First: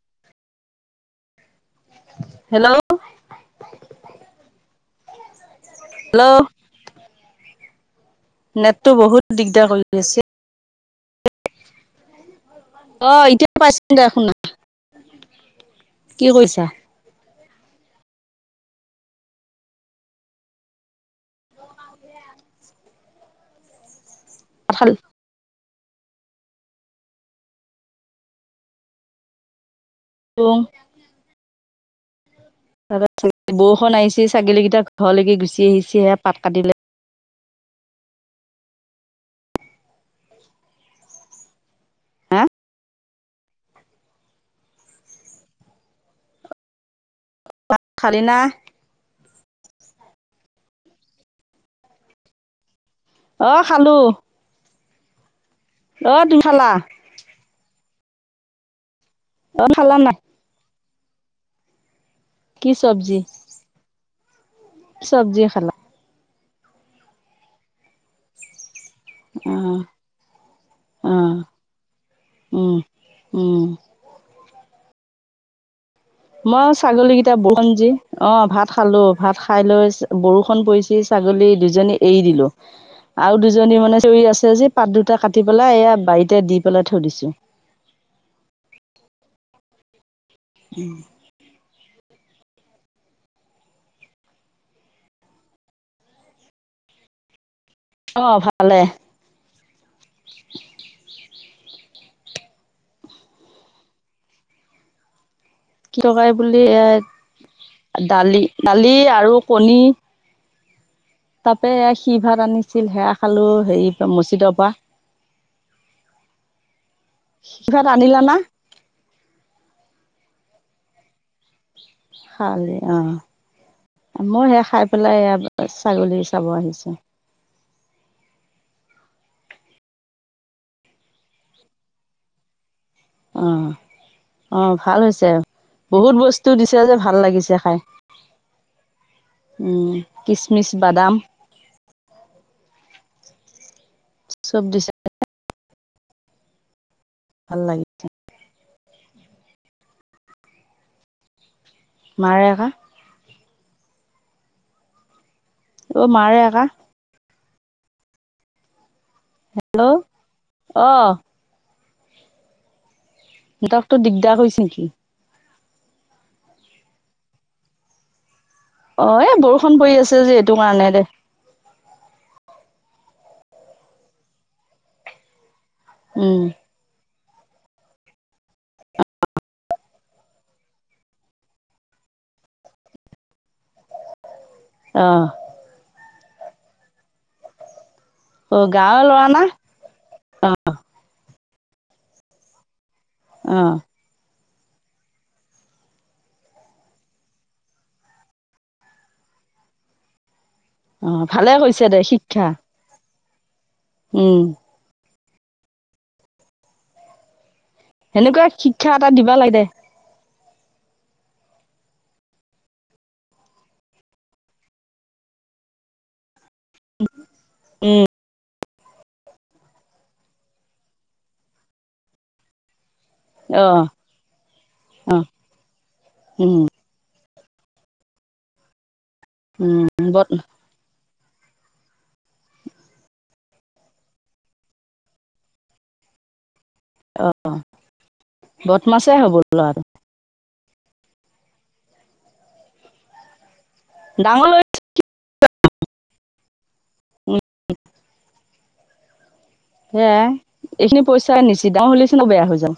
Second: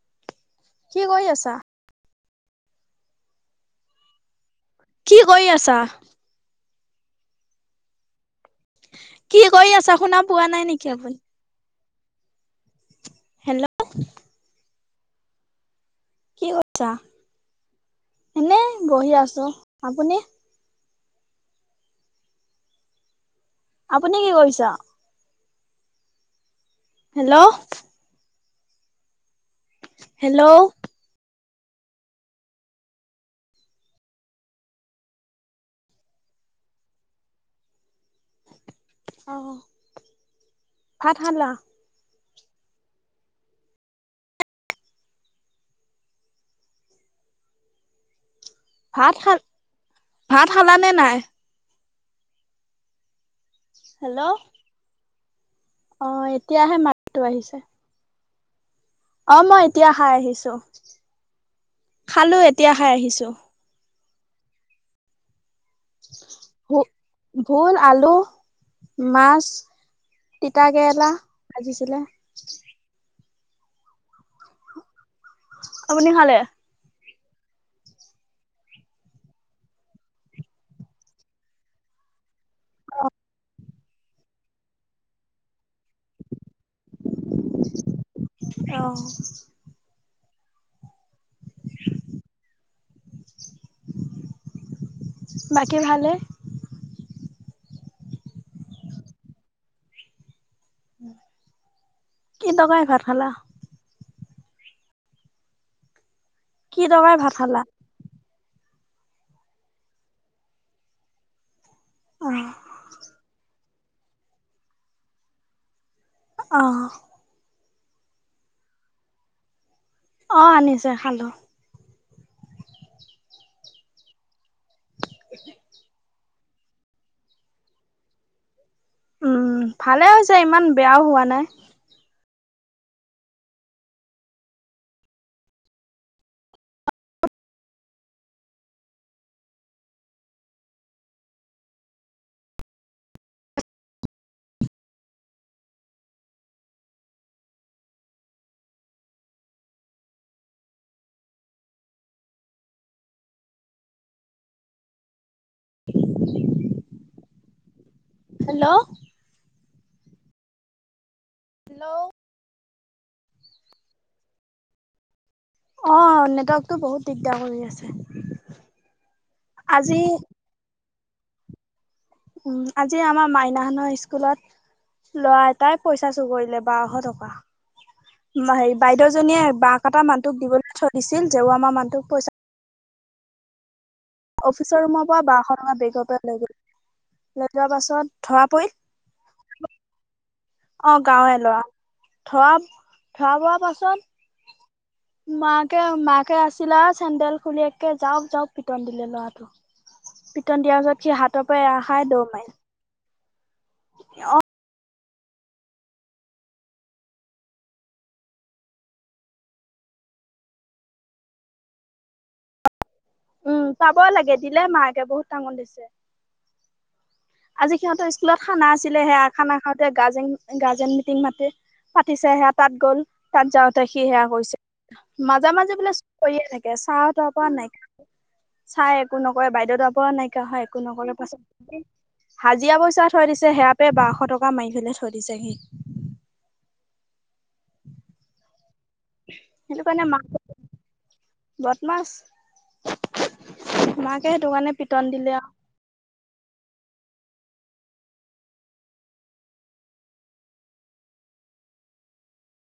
[inaudible] কি কৰি আছা? হেল্ল'। কি কৰি আছা? হেল্ল' নেটটো বহুত কি দিগদাৰ আছা কৰি শুনা আছে। [inaudible] অ এতিয়া হেল্ল'। পাইছো দে শুনা। কি কৰিছা? এনেই বহি আছো। আপুনি? আপুনি কি কৰিছ? ভাত খাল হেল্ল'। হেল্ল'। তাৰপা বৰষুণ আহিছি ছাগেলী কেইটা ঘৰলাকি গুচি আহিছি সে পাত কাটিলে। অ ভাত খালা? হেয়া। ভাত খালি না? ভাত খাল, ভাত খালানে নাই? অ খালো। হেল্ল', অ তুমি খালা এতিয়াহে মাতটো আহিছে। অ মই এতিয়া খালা খাই নাই আহিছো। খালো, কি এতিয়া খাই আহিছো। চব্জিয়ে খালা? ভু ভুল, আলু মাছ, অ তিতাকেৰেলা অ ভাজিছিলে। উম উম। আপুনি খালে? মই ছাগলীগিত তা বৰষুণ যি, অ ভাত খালো। ভাত খাই লৈ বৰষুণ পৰিচি ছাগলী দুজনী এৰি দিলো। অ', আৰু দুজ জনী মানে চিঞৰি আছে যি পাত দুটা কাটি পেলাই এয়া বাৰীতে দি পেলাই থৈ দিছো। অ। উম। বাকী ভালেই? অ ভালে। কি তয়কাৰীৰে ভাত খালা? কি তৰকাৰী বুলি কি তৰকাৰী ভাত খালা? দালি দালি আৰু কণী। এই সি অ', ভাত আনিছিল সেয়া খালো হেৰি তাৰ মছজিদৰ পৰা। অহ ', পিছত আনিলা না? অহ ', আনিছে খালো। খালি অহ ', মই সেয়া খাই পেলাই এয়া ছাগলী। চাব আহিছোঁ। উম', ভালে হৈছে ইমান বেয়াও হোৱা নাই। অঁহ ', - অঁহ ', ভাল হৈছে বহুত বস্তু দিছে যে ভাল লাগিছে খাই উম', কিচমিচ বাদাম। চব দিছে। ভাল লাগিছে মাৰে আকা অহ ', মাৰে আকা হেল্ল', হেল্ল', অহ ', হেল্ল', নেটৱৰ্কটো দিগদাৰ হৈছে নেকি? অহ ', নেটৱৰ্কটো বহুত দিগদাৰ কৰি আছে। অহ ', এ বৰষুণ পৰি আজি আছে যে এইটো কাৰণে দে। উম, আজি আমাৰ মাইনা হঁতৰ স্কুলত ল'ৰা এটাই পইচা চোৰ উম কৰিলে বাৰশ টকা। হেৰি বাইদেউজনীয়ে বাঁহ কটা মানুহটোক দিবলৈ থৈ দিছিল জেওৰা মৰা মানুহটোক পইচা অফিচৰ ৰুমৰ অ পৰা বাৰশ টকা বেগৰ পৰা লৈ গ'ল লৈ যোৱা পাছত। ধৰা অহ ', গাঁৱৰে লৰা না? অহ ', গাঁৱৰে লৰা ধৰা ধৰা পৰা অ পাছত। মাকে- মাকে আছিলা চেন্দেল খুলি একে জাৰোপ - জাৰোপ পিটন দিলে ল'ৰাটো। পিটন দিয়াৰ পাছত অ সি হাতৰ ভালে পৰা কৰিছে এৰা দে খাই দৌৰ শিক্ষা মাৰিলে। উম', সেনেকুৱা শিক্ষা এটা দিবা লাগে দে। উম', পাব লাগে দিলে মাকে বহুত টাঙন দিছে। আজি সিহঁতৰ স্কুলত খানা আছিলে সেয়া খানা খাওঁতে গাৰ্জেন - গাৰ্জেন মিটিং মাতি পাতিছে সেয়া তাত গ'ল। তাত অ যাওঁতে সি সেয়া অ কৰিছে মাজে - মাজে বোলে কৰিয়ে উম থাকে ছাৰহঁতৰ। পোৱা নাই চাই একো নকৰে বাইদেউ তাৰ উম পৰাও বদ নাইকীয়া হয় একো নকৰে। [unintelligible] হাজিৰা পইচা থৈ দিছে, সেয়া পৰাই বাৰশ টকা মাৰি পেলাই থৈ দিছে সি। অ', অ' বদমাছেই হ'ব সেইটো ল'ৰাটো কাৰণে মাক বদমাছ। মাকে ডাঙৰ সেইটো লৈ কাৰণে পিটন দিলে আৰু। উম, সেইয়াই, এইখিনি পইচা [unintelligible] চোন বেয়া হৈ যাওঁ।